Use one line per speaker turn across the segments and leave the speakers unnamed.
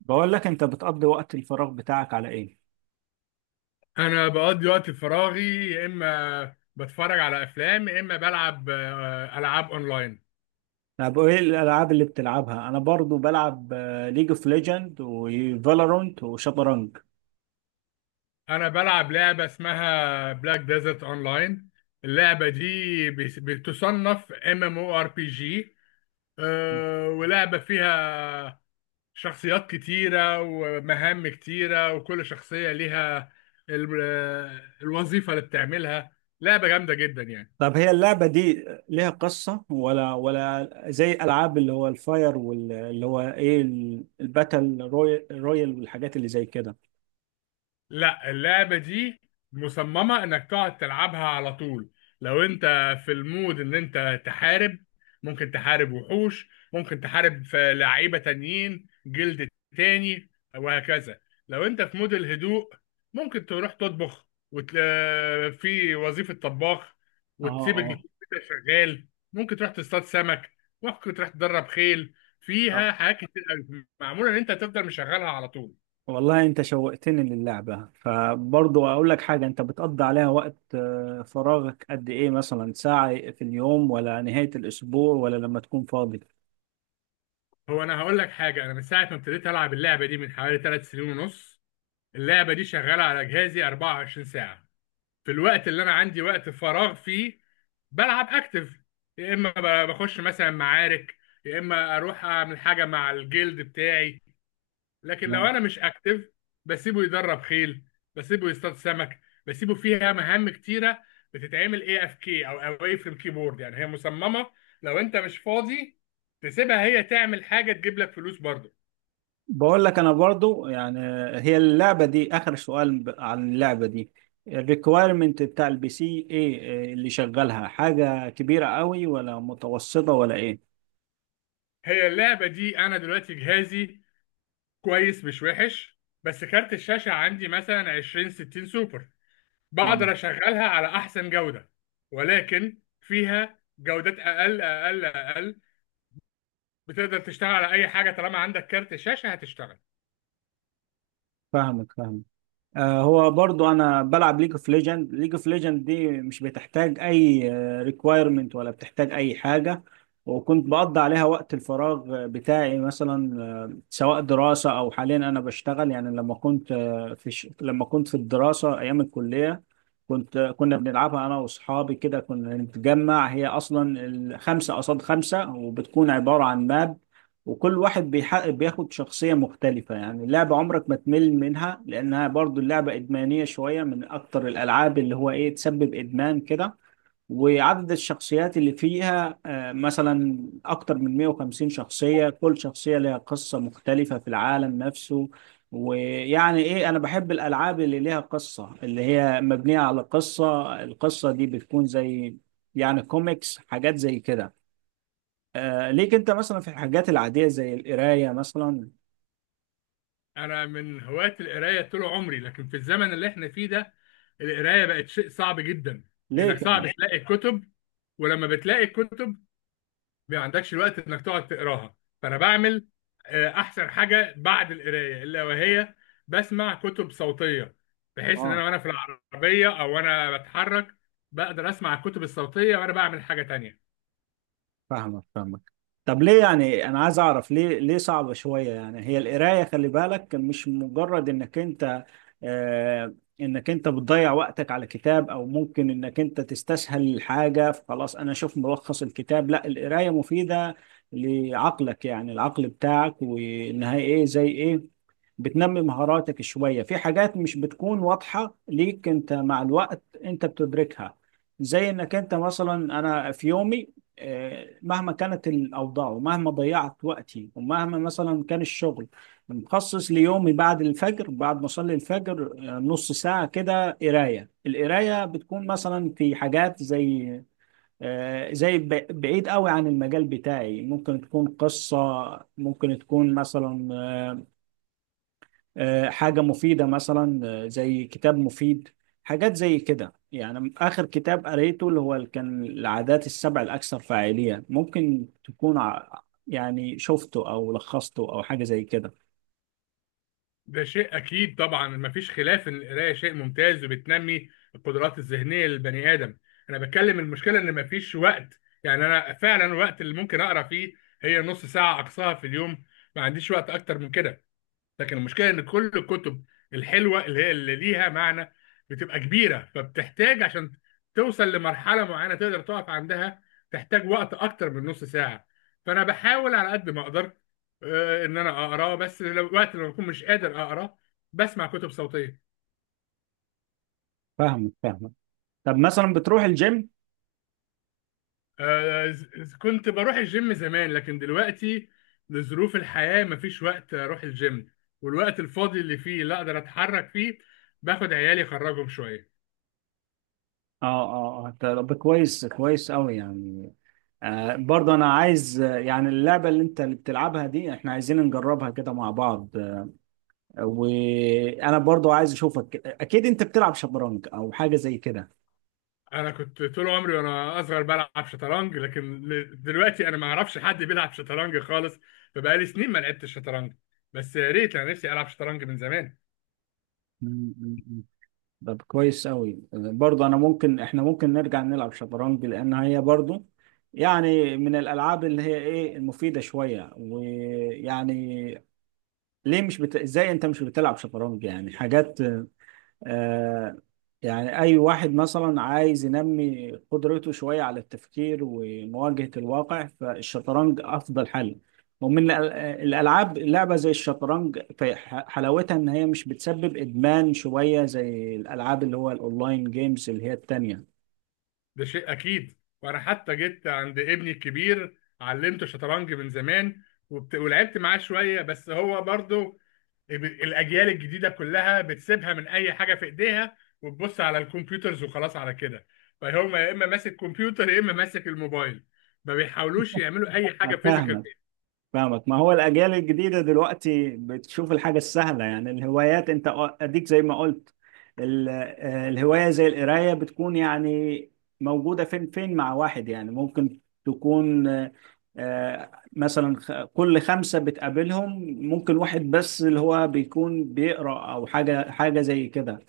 بقول لك انت بتقضي وقت الفراغ بتاعك على ايه؟
انا بقضي وقت فراغي يا اما بتفرج على افلام، يا اما بلعب العاب اونلاين.
طب ايه الالعاب اللي بتلعبها؟ انا برضو بلعب ليج اوف ليجند وفالورانت وشطرنج.
انا بلعب لعبه اسمها بلاك ديزرت اونلاين. اللعبه دي بتصنف ام ام او ار بي جي، ولعبه فيها شخصيات كتيره ومهام كتيره، وكل شخصيه ليها الوظيفه اللي بتعملها. لعبه جامده جدا يعني.
طب هي اللعبة دي ليها قصة، ولا زي العاب اللي هو الفاير، واللي هو ايه الباتل رويال والحاجات اللي زي كده؟
لا، اللعبة دي مصممة انك تقعد تلعبها على طول. لو انت في المود ان انت تحارب، ممكن تحارب وحوش، ممكن تحارب في لعيبة تانيين جلد تاني، وهكذا. لو انت في مود الهدوء، ممكن تروح تطبخ في وظيفة طباخ، وتسيب
اه،
الكمبيوتر شغال. ممكن تروح تصطاد سمك، ممكن تروح تدرب خيل.
اه.
فيها حاجات كتير أوي. معمولة ان انت تفضل مشغلها على طول.
والله انت شوقتني للعبة، فبرضه اقول لك حاجة، انت بتقضي عليها وقت فراغك قد ايه؟ مثلا ساعة في اليوم، ولا نهاية الاسبوع، ولا لما تكون فاضي؟
هو انا هقول لك حاجه، انا من ساعه ما ابتديت العب اللعبه دي من حوالي 3 سنين ونص، اللعبه دي شغاله على جهازي 24 ساعه. في الوقت اللي انا عندي وقت فراغ فيه بلعب اكتف، يا اما بخش مثلا معارك، يا اما اروح اعمل حاجه مع الجلد بتاعي. لكن لو
نعم.
انا مش اكتف، بسيبه يدرب خيل، بسيبه يصطاد سمك، بسيبه فيها مهام كتيره بتتعمل اي اف كي او اواي فروم كيبورد. يعني هي مصممه لو انت مش فاضي تسيبها هي تعمل حاجه تجيب لك فلوس برضه.
بقول لك انا برضو يعني، هي اللعبة دي اخر سؤال عن اللعبة دي، الريكويرمنت بتاع البي سي ايه، اللي شغالها حاجة كبيرة قوي، ولا متوسطة، ولا ايه؟
هي اللعبة دي أنا دلوقتي جهازي كويس مش وحش، بس كارت الشاشة عندي مثلا 20 60 سوبر، بقدر
آه.
أشغلها على أحسن جودة. ولكن فيها جودات أقل أقل أقل، بتقدر تشتغل على أي حاجة، طالما عندك كارت شاشة هتشتغل.
فاهمك، فاهمك. هو برضو انا بلعب ليج اوف ليجند. ليج اوف ليجند دي مش بتحتاج اي ريكويرمنت، ولا بتحتاج اي حاجه. وكنت بقضي عليها وقت الفراغ بتاعي مثلا، سواء دراسه، او حاليا انا بشتغل. يعني لما كنت في الدراسه ايام الكليه، كنت آه، كنا بنلعبها انا واصحابي كده، كنا نتجمع. هي اصلا خمسه قصاد خمسه، وبتكون عباره عن ماب، وكل واحد بيحقق، بياخد شخصية مختلفة. يعني اللعبة عمرك ما تمل منها، لأنها برضو اللعبة إدمانية شوية، من أكتر الألعاب اللي هو إيه، تسبب إدمان كده. وعدد الشخصيات اللي فيها مثلا أكتر من 150 شخصية، كل شخصية لها قصة مختلفة في العالم نفسه. ويعني إيه، أنا بحب الألعاب اللي ليها قصة، اللي هي مبنية على قصة. القصة دي بتكون زي يعني كوميكس، حاجات زي كده. ليك انت مثلا في الحاجات العادية زي القراية مثلا؟
أنا من هواة القراية طول عمري، لكن في الزمن اللي إحنا فيه ده القراية بقت شيء صعب جدا. إنك
ليه كده؟
صعب تلاقي كتب، ولما بتلاقي كتب ما عندكش الوقت انك تقعد تقراها. فانا بعمل احسن حاجه بعد القرايه الا وهي بسمع كتب صوتيه، بحيث ان
اه،
انا وانا في العربيه، او وانا بتحرك، بقدر اسمع الكتب الصوتيه وانا بعمل حاجه تانية.
فاهمك فاهمك. طب ليه؟ يعني انا عايز اعرف ليه صعبة شوية؟ يعني هي القراية، خلي بالك مش مجرد آه انك انت بتضيع وقتك على كتاب، او ممكن انك انت تستسهل الحاجة فخلاص انا اشوف ملخص الكتاب. لا، القراية مفيدة لعقلك، يعني العقل بتاعك، وانها ايه، زي ايه، بتنمي مهاراتك شوية في حاجات مش بتكون واضحة ليك انت، مع الوقت انت بتدركها. زي انك انت مثلا، انا في يومي، مهما كانت الأوضاع، ومهما ضيعت وقتي، ومهما مثلا كان الشغل، مخصص ليومي بعد الفجر، بعد ما أصلي الفجر، نص ساعة كده قراية. القراية بتكون مثلا في حاجات زي بعيد قوي عن المجال بتاعي، ممكن تكون قصة، ممكن تكون مثلا حاجة مفيدة، مثلا زي كتاب مفيد، حاجات زي كده. يعني آخر كتاب قريته اللي هو كان العادات السبع الأكثر فاعلية، ممكن تكون يعني شفته أو لخصته أو حاجة زي كده.
ده شيء اكيد طبعا، مفيش خلاف ان القرايه شيء ممتاز وبتنمي القدرات الذهنيه للبني ادم. انا بتكلم المشكله ان مفيش وقت. يعني انا فعلا الوقت اللي ممكن اقرا فيه هي نص ساعه اقصاها في اليوم، ما عنديش وقت اكتر من كده. لكن المشكله ان كل الكتب الحلوه اللي هي اللي ليها معنى بتبقى كبيره، فبتحتاج عشان توصل لمرحله معينه تقدر تقف عندها، تحتاج وقت اكتر من نص ساعه. فانا بحاول على قد ما اقدر ان انا اقرا، بس لو وقت لما بكون مش قادر اقرا بسمع كتب صوتيه.
فاهمك فاهمك. طب مثلا بتروح الجيم؟
كنت بروح الجيم زمان، لكن دلوقتي لظروف الحياه مفيش وقت اروح الجيم. والوقت الفاضي اللي فيه لا اقدر اتحرك فيه، باخد عيالي اخرجهم شويه.
اه. اه، اه، طب كويس كويس قوي يعني. برضه انا عايز، يعني اللعبه اللي بتلعبها دي احنا عايزين نجربها كده مع بعض. وانا برضه عايز اشوفك، اكيد انت بتلعب شطرنج او حاجه زي كده.
انا كنت طول عمري وانا اصغر بلعب شطرنج، لكن دلوقتي انا ما اعرفش حد بيلعب شطرنج خالص. فبقالي سنين ما لعبتش شطرنج، بس يا ريت انا نفسي العب شطرنج من زمان.
مم، مم، مم. طب كويس أوي برضه. أنا ممكن إحنا ممكن نرجع نلعب شطرنج، لأن هي برضه يعني من الألعاب اللي هي إيه، المفيدة شوية. ويعني ليه مش بت... إزاي أنت مش بتلعب شطرنج؟ يعني حاجات، آه يعني أي واحد مثلا عايز ينمي قدرته شوية على التفكير ومواجهة الواقع، فالشطرنج أفضل حل. ومن الأل- الألعاب لعبة زي الشطرنج، في حلاوتها إن هي مش بتسبب إدمان شوية زي الألعاب اللي هو الأونلاين جيمز اللي هي التانية.
ده شيء اكيد، وانا حتى جيت عند ابني الكبير علمته شطرنج من زمان، ولعبت معاه شويه، بس هو برضو الاجيال الجديده كلها بتسيبها من اي حاجه في ايديها وتبص على الكمبيوترز، وخلاص على كده. فهم يا اما ماسك كمبيوتر، يا اما ماسك الموبايل، ما بيحاولوش يعملوا اي حاجه فيزيكال.
فاهمك فاهمك. ما هو الأجيال الجديدة دلوقتي بتشوف الحاجة السهلة، يعني الهوايات أنت أديك زي ما قلت، الهواية زي القراية بتكون يعني موجودة فين فين مع واحد، يعني ممكن تكون آه، مثلا كل خمسة بتقابلهم، ممكن واحد بس اللي هو بيكون بيقرأ، أو حاجة حاجة زي كده.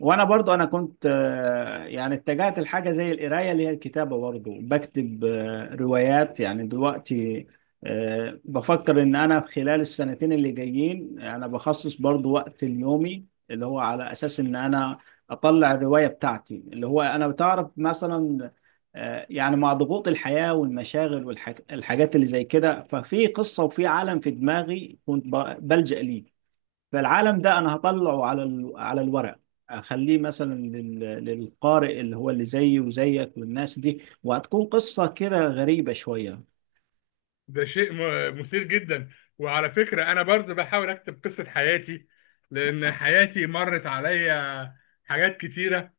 وانا برضو انا كنت يعني اتجهت لحاجه زي القرايه، اللي هي الكتابه، برضو بكتب روايات يعني دلوقتي. بفكر ان انا في خلال السنتين اللي جايين انا بخصص برضو وقت اليومي، اللي هو على اساس ان انا اطلع الرواية بتاعتي، اللي هو انا بتعرف مثلا. يعني مع ضغوط الحياة والمشاغل والحاجات اللي زي كده، ففي قصة وفي عالم في دماغي كنت بلجأ ليه، فالعالم ده انا هطلعه على على الورق، اخليه مثلا للقارئ اللي هو اللي زيي وزيك والناس دي، وهتكون قصة كده غريبة شوية.
ده شيء مثير جدا. وعلى فكرة أنا برضو بحاول أكتب قصة حياتي، لأن حياتي مرت عليا حاجات كتيرة.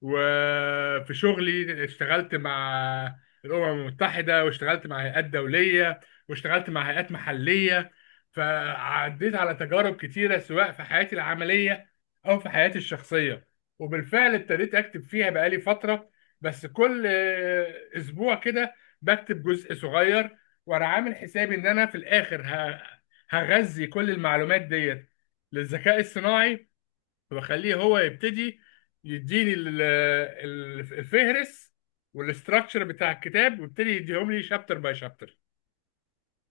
وفي شغلي اشتغلت مع الأمم المتحدة، واشتغلت مع هيئات دولية، واشتغلت مع هيئات محلية، فعديت على تجارب كتيرة سواء في حياتي العملية أو في حياتي الشخصية. وبالفعل ابتديت أكتب فيها بقالي فترة، بس كل أسبوع كده بكتب جزء صغير. وانا عامل حسابي ان انا في الاخر هغذي كل المعلومات ديت للذكاء الصناعي، واخليه هو يبتدي يديني الفهرس والاستراكشر بتاع الكتاب، ويبتدي يديهم لي شابتر باي شابتر.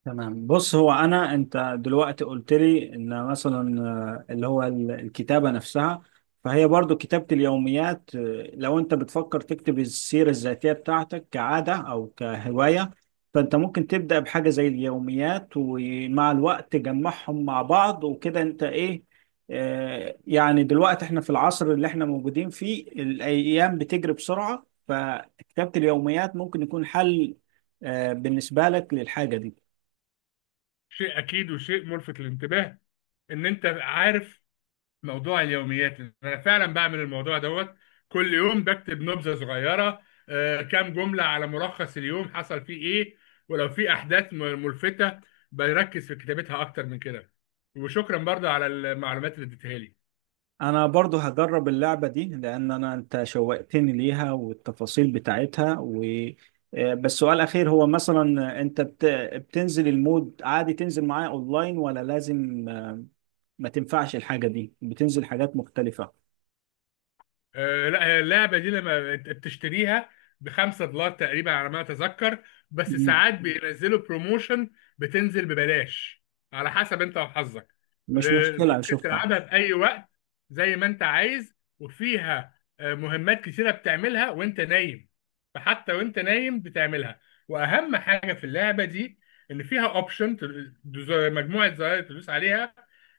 تمام، بص، هو انا انت دلوقتي قلت لي ان مثلا اللي هو الكتابه نفسها، فهي برضو كتابه اليوميات. لو انت بتفكر تكتب السيره الذاتيه بتاعتك كعاده او كهوايه، فانت ممكن تبدا بحاجه زي اليوميات، ومع الوقت تجمعهم مع بعض وكده انت ايه. يعني دلوقتي احنا في العصر اللي احنا موجودين فيه، الايام بتجري بسرعه، فكتابه اليوميات ممكن يكون حل بالنسبه لك للحاجه دي.
شيء اكيد وشيء ملفت للانتباه ان انت عارف موضوع اليوميات، انا فعلا بعمل الموضوع دوت، كل يوم بكتب نبذه صغيره، كام جمله على ملخص اليوم حصل فيه ايه. ولو في احداث ملفته بركز في كتابتها اكتر من كده. وشكرا برضه على المعلومات اللي اديتها لي.
انا برضو هجرب اللعبة دي، لان انت شوقتني ليها والتفاصيل بتاعتها، و آه، بس سؤال اخير، هو مثلا بتنزل المود عادي، تنزل معايا اونلاين، ولا لازم ما تنفعش الحاجة دي، بتنزل حاجات مختلفة؟
لا، هي اللعبه دي لما انت بتشتريها بـ 5 دولار تقريبا على ما اتذكر، بس
مم.
ساعات بينزلوا بروموشن بتنزل ببلاش، على حسب انت وحظك.
مش مشكلة
ممكن
اشوفها.
تلعبها في اي وقت زي ما انت عايز، وفيها مهمات كتيره بتعملها وانت نايم، فحتى وانت نايم بتعملها. واهم حاجه في اللعبه دي ان فيها اوبشن، مجموعه زراير تدوس عليها،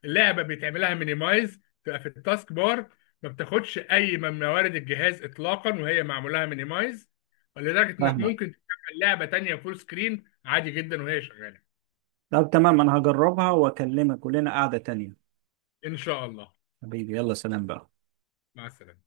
اللعبه بتعملها مينيمايز، تبقى في التاسك بار، ما بتاخدش اي من موارد الجهاز اطلاقا وهي معمولها مينيمايز، ولدرجه انك
فاهمك.
ممكن تشغل لعبه تانية فول سكرين عادي جدا وهي شغاله.
طب تمام، انا هجربها واكلمك، ولنا قعدة تانية.
ان شاء الله.
حبيبي، يلا، سلام بقى.
مع السلامه.